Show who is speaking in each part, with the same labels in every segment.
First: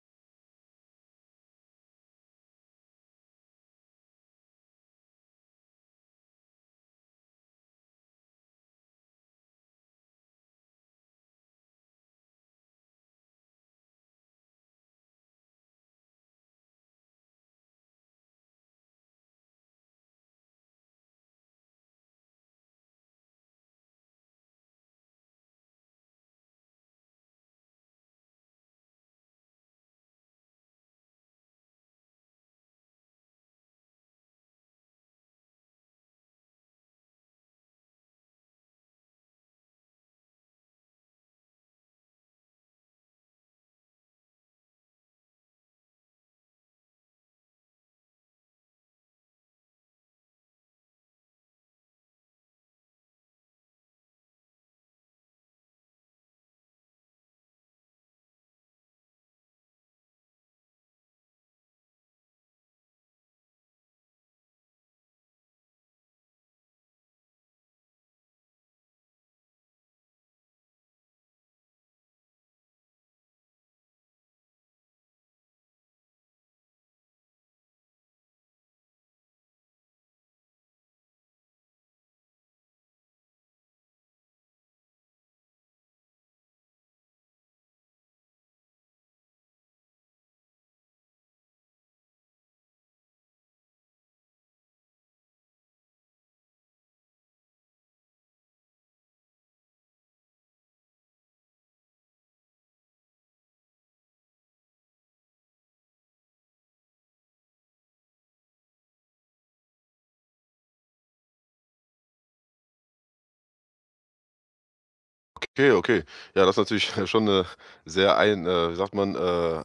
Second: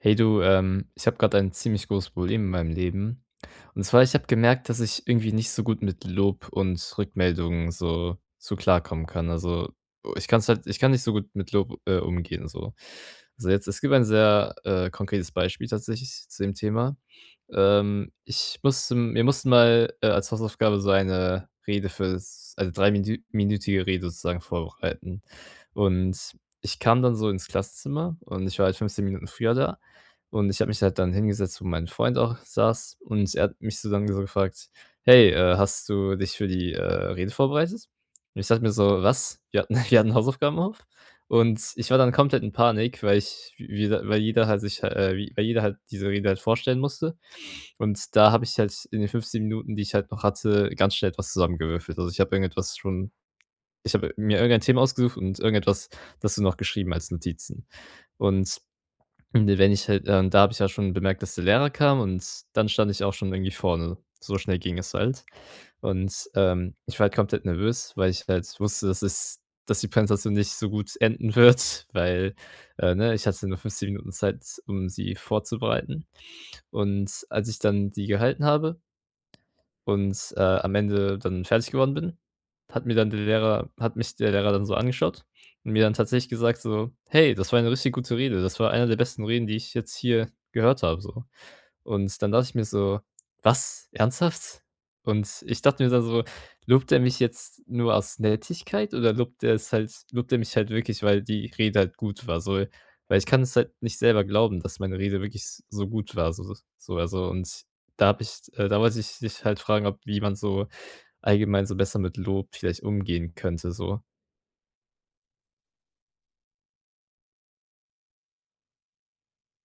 Speaker 1: Hey du, ich habe gerade ein ziemlich großes Problem in meinem Leben. Und zwar, ich habe gemerkt, dass ich irgendwie nicht so gut mit Lob und Rückmeldungen so klarkommen kann. Also oh, ich kann nicht so gut mit Lob umgehen. So. Also jetzt, es gibt ein sehr konkretes Beispiel tatsächlich zu dem Thema. Wir mussten mal als Hausaufgabe so eine Rede für, also dreiminütige Rede sozusagen vorbereiten. Und ich kam dann so ins Klassenzimmer und ich war halt 15 Minuten früher da. Und ich habe mich halt dann hingesetzt, wo mein Freund auch saß und er hat mich so dann so gefragt: „Hey, hast du dich für die, Rede vorbereitet?“ Und ich dachte mir so: „Was? Wir hatten Wir hatten Hausaufgaben auf?“ Und ich war dann komplett in Panik, weil ich jeder weil jeder halt sich wie weil jeder halt diese Rede halt vorstellen musste. Und da habe ich halt in den 15 Minuten, die ich halt noch hatte, ganz schnell etwas zusammengewürfelt. Also, ich habe mir irgendein Thema ausgesucht und irgendetwas, das du noch geschrieben als Notizen. Und ne, wenn ich halt da habe ich ja schon bemerkt, dass der Lehrer kam und dann stand ich auch schon irgendwie vorne. So schnell ging es halt. Und, ich war halt komplett nervös, weil ich halt wusste, dass die Präsentation nicht so gut enden wird, weil, ne, ich hatte nur 15 Minuten Zeit, um sie vorzubereiten. Und als ich dann die gehalten habe und, am Ende dann fertig geworden bin, hat mir dann der Lehrer hat mich der Lehrer dann so angeschaut und mir dann tatsächlich gesagt so: „Hey, das war eine richtig gute Rede. Das war einer der besten Reden, die ich jetzt hier gehört habe“, so. Und dann dachte ich mir so: „Was? Ernsthaft?“ Und ich dachte mir dann so: „Lobt er mich jetzt nur aus Nettigkeit oder lobt er mich halt wirklich, weil die Rede halt gut war?“ So, weil ich kann es halt nicht selber glauben, dass meine Rede wirklich s so gut war, also, und da habe ich da wollte ich dich halt fragen, ob wie man so allgemein so besser mit Lob vielleicht umgehen könnte so.
Speaker 2: Okay, okay. Ja, das ist natürlich schon eine sehr ein wie sagt man,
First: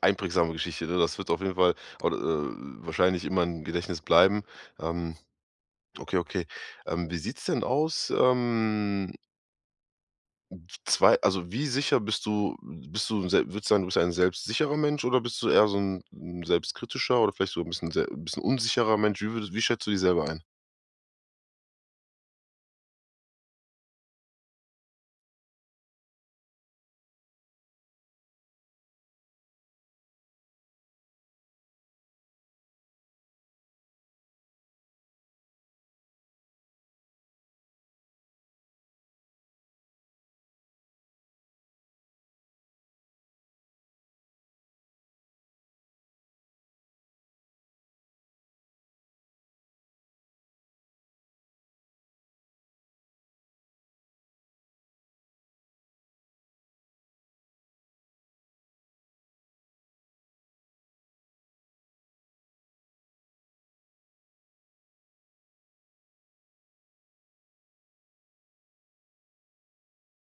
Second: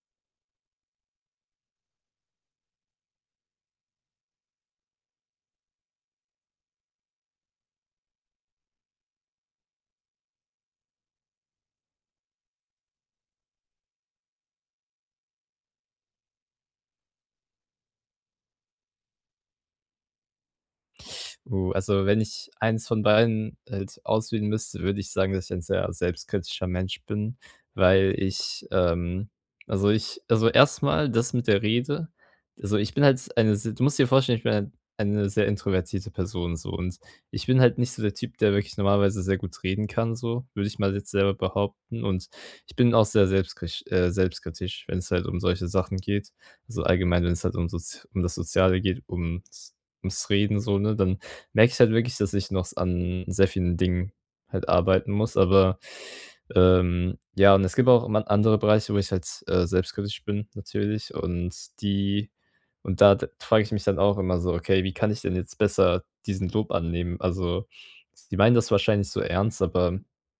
Speaker 2: einprägsame Geschichte, ne? Das wird auf jeden Fall au wahrscheinlich immer im Gedächtnis bleiben. Ähm, okay, okay. Wie sieht's denn aus, zwei also, wie sicher bist du se würdest du sagen, du bist ja ein selbstsicherer Mensch oder bist du eher so ein 'n selbstkritischer oder vielleicht so ein bisschen unsicherer Mensch? Wie schätzt du dich selber ein?
Speaker 1: Also wenn ich eins von beiden halt auswählen müsste, würde ich sagen, dass ich ein sehr selbstkritischer Mensch bin, weil also ich also erstmal das mit der Rede. Also ich bin halt eine se du musst dir vorstellen, ich bin halt eine sehr introvertierte Person so und ich bin halt nicht so der Typ, der wirklich normalerweise sehr gut reden kann so, würde ich mal jetzt selber behaupten und ich bin auch sehr selbstkritisch, wenn es halt um solche Sachen geht. Also allgemein, wenn es halt um das Soziale geht, ums Reden so, ne, dann merke ich halt wirklich, dass ich noch an sehr vielen Dingen halt arbeiten muss, aber ja, und es gibt auch man andere Bereiche, wo ich halt, selbstkritisch bin natürlich und die und da d frage ich mich dann auch immer so: „Okay, wie kann ich denn jetzt besser diesen Lob annehmen?“ Also, die meinen das wahrscheinlich so ernst, aber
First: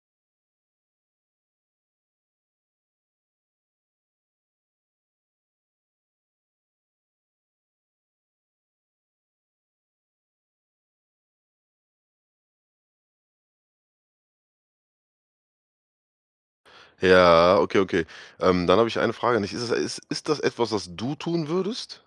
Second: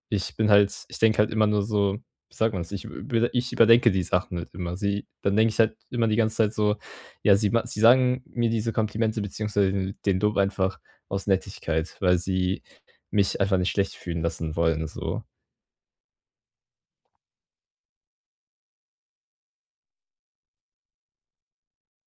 Speaker 1: ich denke halt immer nur so, wie sagt man das? Ich überdenke die Sachen halt immer. Sie dann Denke ich halt immer die ganze Zeit so: „Ja, sie sagen mir diese Komplimente beziehungsweise den Lob einfach aus Nettigkeit, weil sie mich einfach nicht schlecht fühlen lassen wollen“, so.
Speaker 2: Ja, okay, okay. Dann habe ich eine Frage an Ist es ist ist das etwas, was du tun würdest?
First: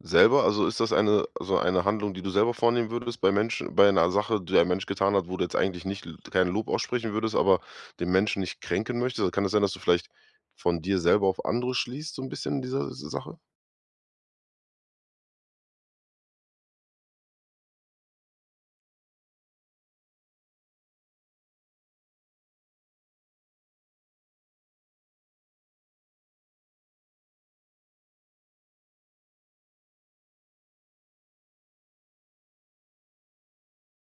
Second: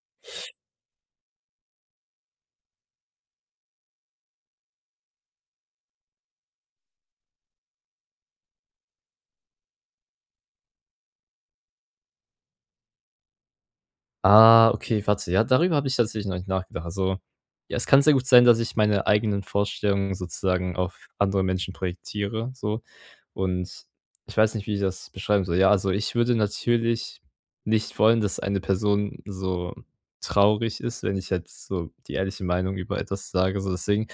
Speaker 2: Selber? Also, eine Handlung, die du selber vornehmen würdest bei einer Sache, die ein Mensch getan hat, wo du jetzt eigentlich nicht l kein Lob aussprechen würdest, aber den Menschen nicht kränken möchtest? Also, kann es sein, dass du vielleicht von dir selber auf andere schließt, so ein bisschen in dieser S Sache?
Speaker 1: Ah, okay, warte. Ja, darüber habe ich tatsächlich noch nicht nachgedacht. Also, ja, es kann sehr gut sein, dass ich meine eigenen Vorstellungen sozusagen auf andere Menschen projektiere, so. Und ich weiß nicht, wie ich das beschreiben soll. Ja, also, ich würde natürlich nicht wollen, dass eine Person so traurig ist, wenn ich jetzt so die ehrliche Meinung über etwas sage, so. Deswegen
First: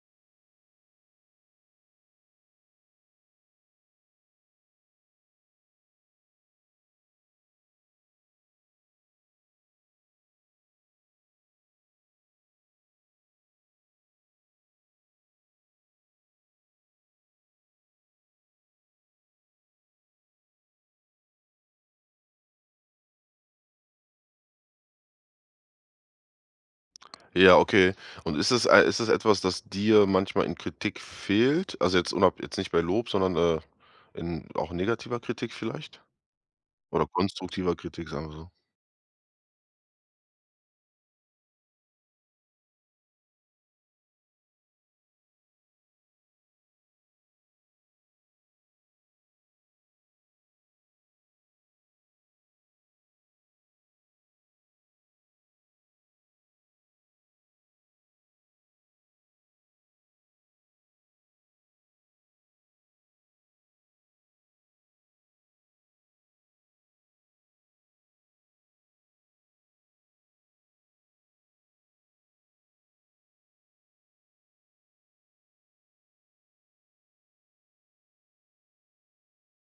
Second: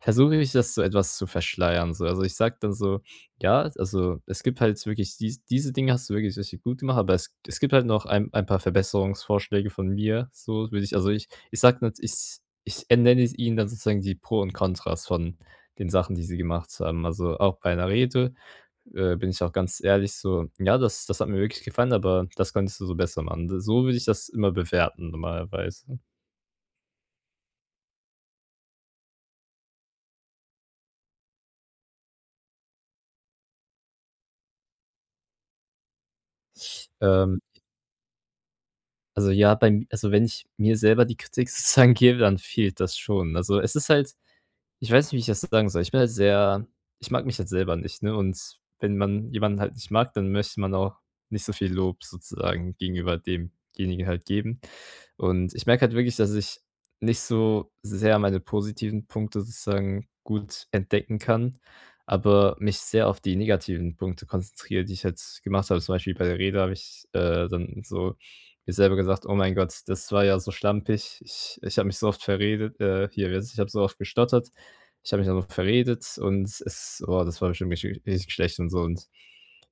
Speaker 1: versuche ich, das so etwas zu verschleiern, so. Also, ich sage dann so ja, also, es gibt halt wirklich diese Dinge hast du wirklich richtig gut gemacht, aber es gibt halt noch ein paar Verbesserungsvorschläge von mir, so würde ich ich sage jetzt, ich ich nenne es Ihnen dann sozusagen die Pro und Kontras von den Sachen, die sie gemacht haben. Also, auch bei einer Rede, bin ich auch ganz ehrlich so: „Ja, das hat mir wirklich gefallen, aber das könntest du so besser machen.“ So würde ich das immer bewerten normalerweise.
Speaker 2: Ja, okay. Und ist es etwas, das dir manchmal in Kritik fehlt? Also, jetzt nicht bei Lob, sondern, in auch negativer Kritik vielleicht? Oder
Speaker 1: Ähm,
Speaker 2: konstruktiver Kritik, sagen wir so.
Speaker 1: also, ja, beim also, wenn ich mir selber die Kritik sozusagen gebe, dann fehlt das schon. Also, es ist halt ich weiß nicht, wie ich das sagen soll. Ich bin halt sehr ich mag mich halt selber nicht, ne? Und wenn man jemanden halt nicht mag, dann möchte man auch nicht so viel Lob sozusagen gegenüber demjenigen halt geben. Und ich merke halt wirklich, dass ich nicht so sehr meine positiven Punkte sozusagen gut entdecken kann, aber mich sehr auf die negativen Punkte konzentriere, die ich jetzt gemacht habe. Zum Beispiel bei der Rede habe ich, dann so mir selber gesagt: „Oh mein Gott, das war ja so schlampig. Ich habe mich so oft verredet, hier, wie heißt es ich habe so oft gestottert.“ Ich habe mich dann noch verredet und es oh, das war bestimmt richtig schlecht und so und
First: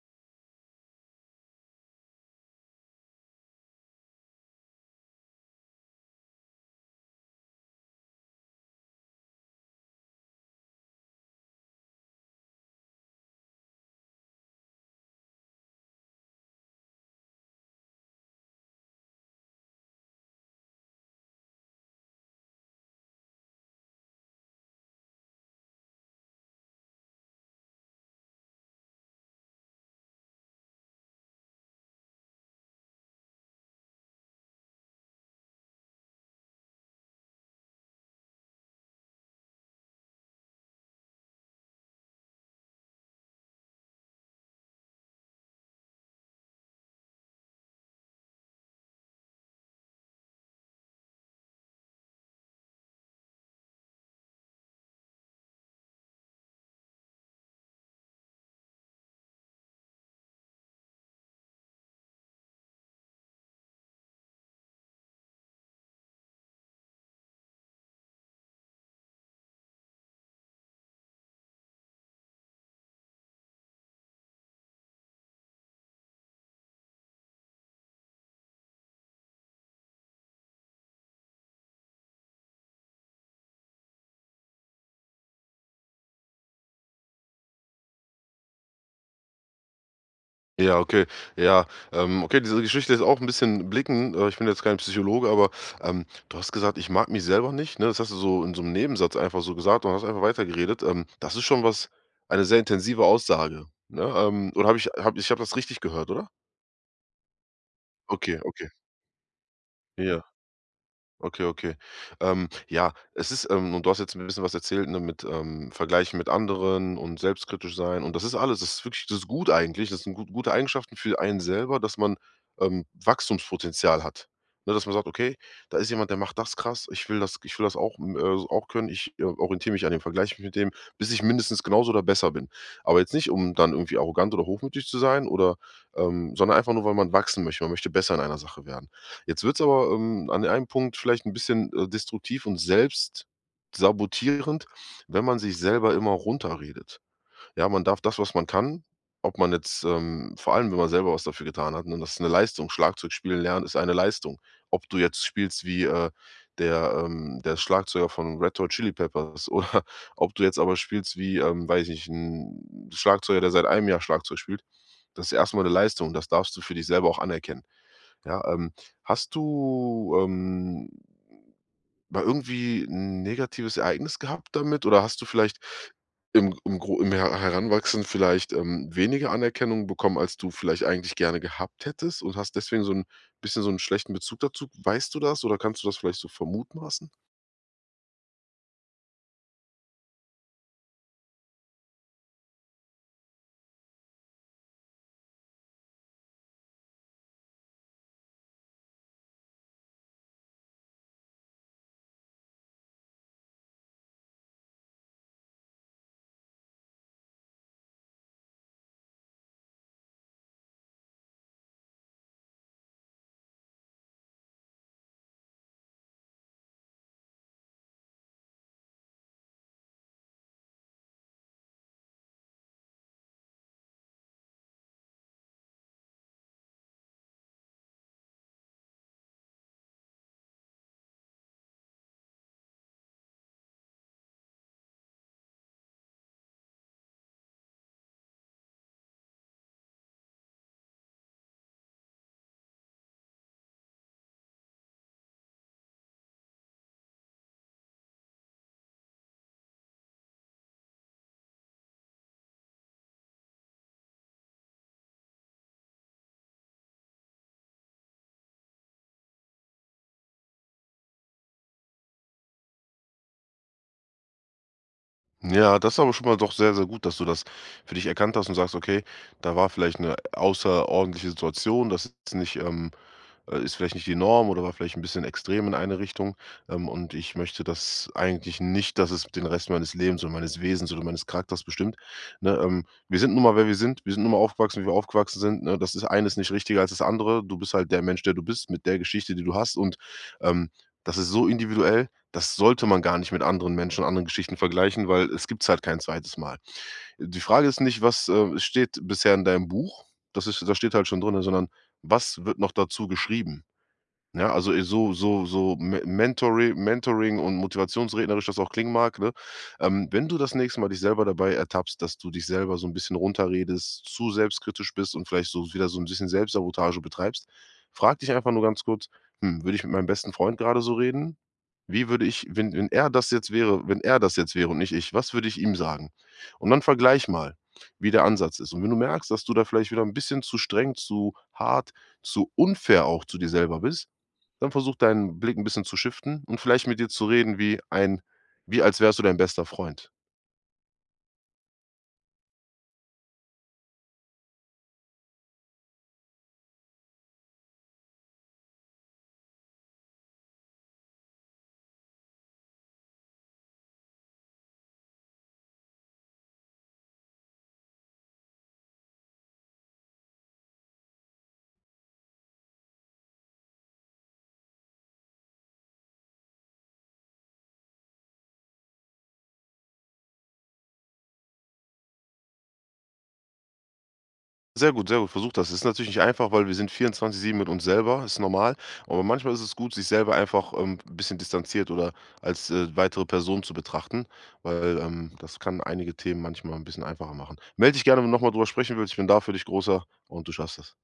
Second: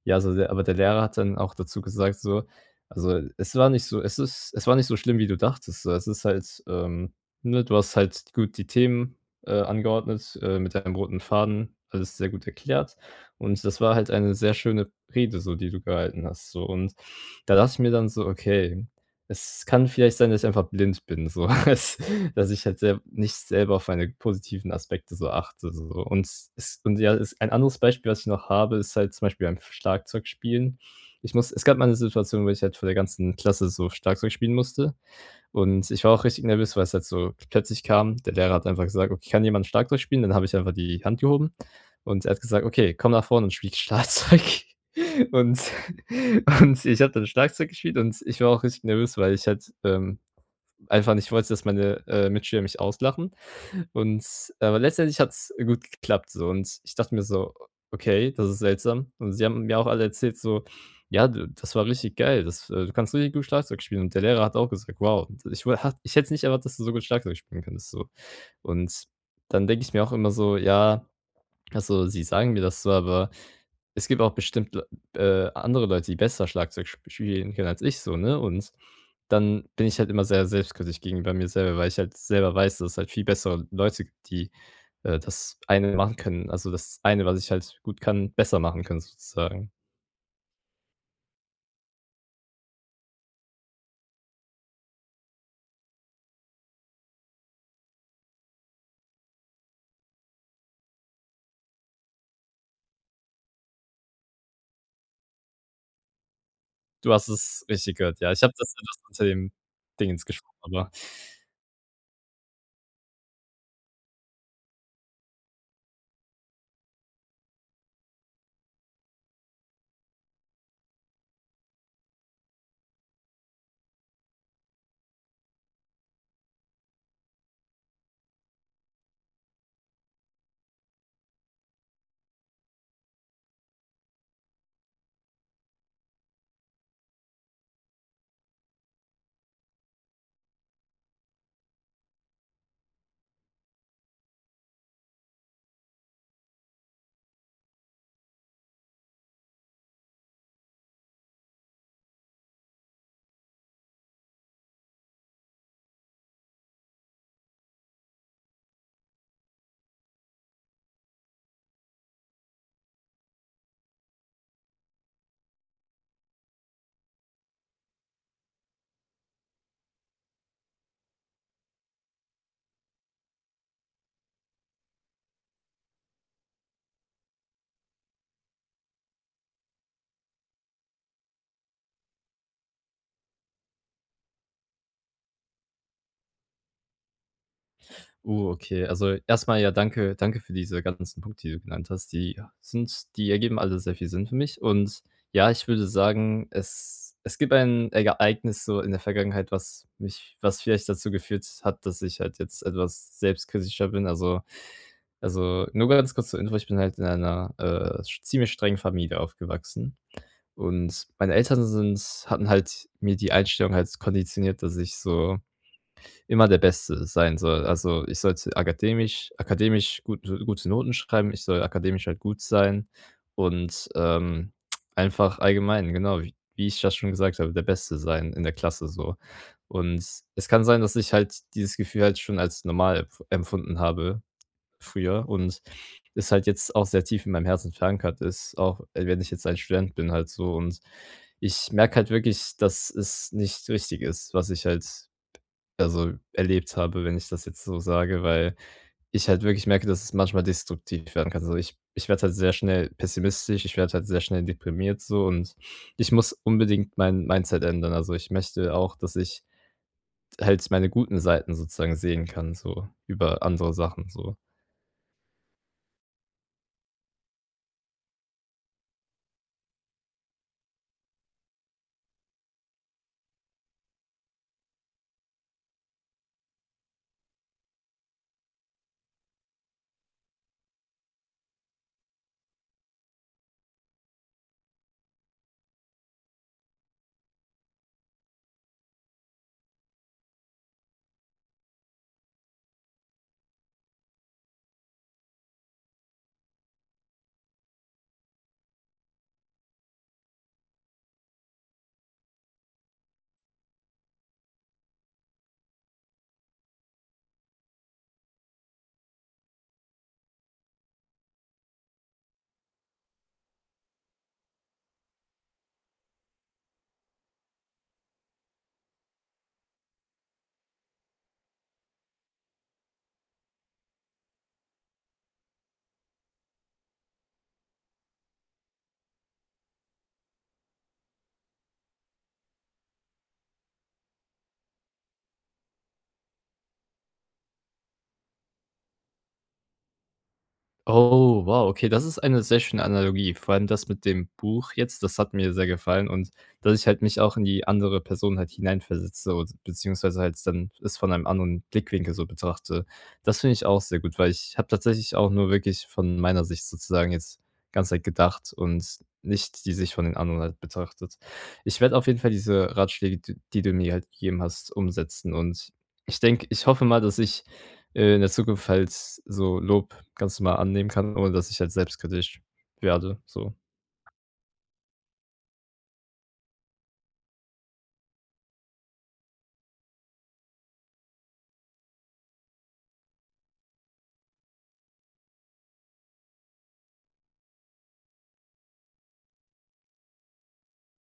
Speaker 1: ja, so der Lehrer hat dann auch dazu gesagt so also, es war nicht so schlimm, wie du dachtest so. Es ist halt, ne, du hast halt gut die Themen, angeordnet, mit deinem roten Faden, alles sehr gut erklärt und das war halt eine sehr schöne Rede so, die du gehalten hast so und da dachte ich mir dann so: „Okay, es kann vielleicht sein, dass ich einfach blind bin so.“ Es Dass ich halt selb nicht selber auf meine positiven Aspekte so achte so. Und es und ja, es ein anderes Beispiel, was ich noch habe, ist halt zum Beispiel beim Schlagzeugspielen. Ich muss Es gab mal 'ne Situation, wo ich halt vor der ganzen Klasse so Schlagzeug spielen musste und ich war auch richtig nervös, weil's halt so plötzlich kam. Der Lehrer hat einfach gesagt: „Okay, kann jemand Schlagzeug spielen?“ Dann habe ich einfach die Hand gehoben und er hat gesagt: „Okay, komm nach vorne und spiel Schlagzeug.“ Und und ich habe dann Schlagzeug gespielt und ich war auch richtig nervös, weil ich halt, einfach nicht wollte, dass meine, Mitschüler mich auslachen und aber letztendlich hat's gut geklappt so und ich dachte mir so: „Okay, das ist seltsam.“ Und sie haben mir auch alle erzählt so: „Ja, d das war richtig geil. Das Du kannst richtig gut Schlagzeug spielen.“ Und der Lehrer hat auch gesagt: „Wow, ich wo hat ich hätte nicht erwartet, dass du so gut Schlagzeug spielen kannst“, so. Und dann denke ich mir auch immer so: „Ja, also, sie sagen mir das so, aber“ es gibt auch bestimmt Le andere Leute, die besser Schlagzeug sp spielen können als ich so, ne? Und dann bin ich halt immer sehr selbstkritisch gegenüber mir selber, weil ich halt selber weiß, dass es halt viel bessere Leute gibt, die, das eine machen können. Also, das eine, was ich halt gut kann, besser machen können sozusagen.
Speaker 2: Ja, okay. Ja, okay, diese Geschichte ist auch ein bisschen blicken ich bin jetzt kein Psychologe, aber, du hast gesagt: „Ich mag mich selber nicht“, ne? Das hast du so in so einem Nebensatz einfach so gesagt und hast einfach weitergeredet. Das ist schon was eine sehr intensive Aussage, ne? Oder habe das richtig gehört, oder?
Speaker 1: Du hast es richtig gehört, ja.
Speaker 2: Okay,
Speaker 1: Ich habe
Speaker 2: okay.
Speaker 1: das etwas unter dem
Speaker 2: Ja.
Speaker 1: Dingens geschoben, aber
Speaker 2: Okay, okay. Ja, es ist und du hast jetzt ein bisschen was erzählt, ne, mit, Vergleichen mit anderen und selbstkritisch sein und das ist alles. Das ist wirklich das ist gut eigentlich. Das sind gute Eigenschaften für einen selber, dass man, Wachstumspotenzial hat. Ne, dass man sagt: „Okay, da ist jemand, der macht das krass. Ich will das auch, m auch können. Ich, orientiere mich an dem, vergleiche mich mit dem, bis ich mindestens genauso oder besser bin.“ Aber jetzt nicht, um dann irgendwie arrogant oder hochmütig zu sein oder sondern einfach nur, weil man wachsen möchte. Man möchte besser in einer Sache werden. Jetzt wird es aber, an einem Punkt vielleicht ein bisschen, destruktiv und selbst sabotierend, wenn man sich selber immer runterredet. Ja, man darf das, was man kann vor allem, wenn man selber was dafür getan hat, ne, das ist eine Leistung. Schlagzeug spielen lernen ist eine Leistung. Ob du jetzt spielst wie, der Schlagzeuger von Red Hot Chili Peppers oder ob du jetzt aber spielst wie, weiß ich nicht, ein Schlagzeuger, der seit einem Jahr Schlagzeug spielt. Das ist erstmal eine Leistung, das darfst du für dich selber auch anerkennen. Ja, hast du, mal irgendwie ein negatives Ereignis gehabt damit oder hast du vielleicht im Heranwachsen vielleicht, weniger Anerkennung bekommen, als du vielleicht eigentlich gerne gehabt hättest und hast deswegen so ein bisschen so einen schlechten Bezug dazu? Weißt du das oder kannst du das vielleicht so vermutmaßen?
Speaker 1: oh, okay. Also, erstmal ja danke für diese ganzen Punkte, die du genannt hast. Die ergeben alle sehr viel Sinn für mich. Und ja, ich würde sagen, es gibt ein Ereignis so in der Vergangenheit, was vielleicht dazu geführt hat, dass ich halt jetzt etwas selbstkritischer bin. Also, nur ganz kurz zur Info, ich bin halt in einer, sch ziemlich strengen Familie aufgewachsen. Und meine Eltern sind hatten halt mir die Einstellung halt konditioniert, dass ich so immer der Beste sein soll. Also, ich sollte akademisch gute Noten schreiben, ich soll akademisch halt gut sein und, einfach allgemein, genau, wie ich das schon gesagt habe, der Beste sein in der Klasse so. Und es kann sein, dass ich halt dieses Gefühl halt schon als normal empfunden habe früher und es halt jetzt auch sehr tief in meinem Herzen verankert ist, auch wenn ich jetzt ein Student bin halt so. Und ich merke halt wirklich, dass es nicht richtig ist, was ich halt also, erlebt habe, wenn ich das jetzt so sage, weil ich halt wirklich merke, dass es manchmal destruktiv werden kann. Also ich werde halt sehr schnell pessimistisch, ich werde halt sehr schnell deprimiert so und ich muss unbedingt mein Mindset ändern. Also, ich möchte auch, dass ich halt meine guten Seiten sozusagen sehen kann, so über andere Sachen so.
Speaker 2: Ja, das ist aber schon mal doch sehr, sehr gut, dass du das für dich erkannt hast und sagst: „Okay, da war vielleicht eine außerordentliche Situation. Das ist nicht, ist vielleicht nicht die Norm oder war vielleicht ein bisschen extrem in eine Richtung, und ich möchte das eigentlich nicht, dass es den Rest meines Lebens oder meines Wesens oder meines Charakters bestimmt, ne? Wir sind nun mal, wer wir sind. Wir sind nun mal aufgewachsen, wie wir aufgewachsen sind, ne? Das ist eines nicht richtiger als das andere. Du bist halt der Mensch, der du bist, mit der Geschichte, die du hast und, ähm, das ist so individuell, das sollte man gar nicht mit anderen Menschen, anderen Geschichten vergleichen, weil es gibt's halt kein zweites Mal. Die Frage ist nicht, was, steht bisher in deinem Buch, das steht halt schon drin, sondern was wird noch dazu geschrieben? Ja, also, so so so Me Mentori Mentoring und motivationsrednerisch das auch klingen mag, ne? Wenn du das nächste Mal dich selber dabei ertappst, dass du dich selber so ein bisschen runterredest, zu selbstkritisch bist und vielleicht so wieder so ein bisschen Selbstsabotage betreibst, frag dich einfach nur ganz kurz: „Hm, würde ich mit meinem besten Freund gerade so reden? Wie würde ich wenn er das jetzt wäre wenn er das jetzt wäre und nicht ich, was würde ich ihm sagen?“ Und dann vergleich mal, wie der Ansatz ist. Und wenn du merkst, dass du da vielleicht wieder ein bisschen zu streng, zu hart, zu unfair auch zu dir selber bist, dann versuch deinen Blick ein bisschen zu shiften und vielleicht mit dir zu reden wie ein wie als wärst du dein bester Freund.
Speaker 1: Oh, wow, okay, das ist eine sehr schöne Analogie. Vor allem das mit dem Buch jetzt, das hat mir sehr gefallen und dass ich halt mich auch in die andere Person halt hineinversetze und beziehungsweise halt dann es von einem anderen Blickwinkel so betrachte. Das finde ich auch sehr gut, weil ich habe tatsächlich auch nur wirklich von meiner Sicht sozusagen jetzt ganz halt gedacht und nicht die Sicht von den anderen halt betrachtet. Ich werde auf jeden Fall diese Ratschläge, d die du mir halt gegeben hast, umsetzen und ich hoffe mal, dass ich, in der Zukunft halt so Lob ganz normal annehmen kann, ohne dass ich halt selbstkritisch werde, so.
Speaker 2: Sehr gut, sehr gut, versuch das. Ist natürlich nicht einfach, weil wir sind 24/7 mit uns selber, ist normal, aber manchmal ist es gut, sich selber einfach, 'n bisschen distanziert oder als, weitere Person zu betrachten, weil, das kann einige Themen manchmal ein bisschen einfacher machen. Melde dich gerne, wenn du nochmal mal drüber sprechen willst. Ich bin da für dich, Großer, und du schaffst das.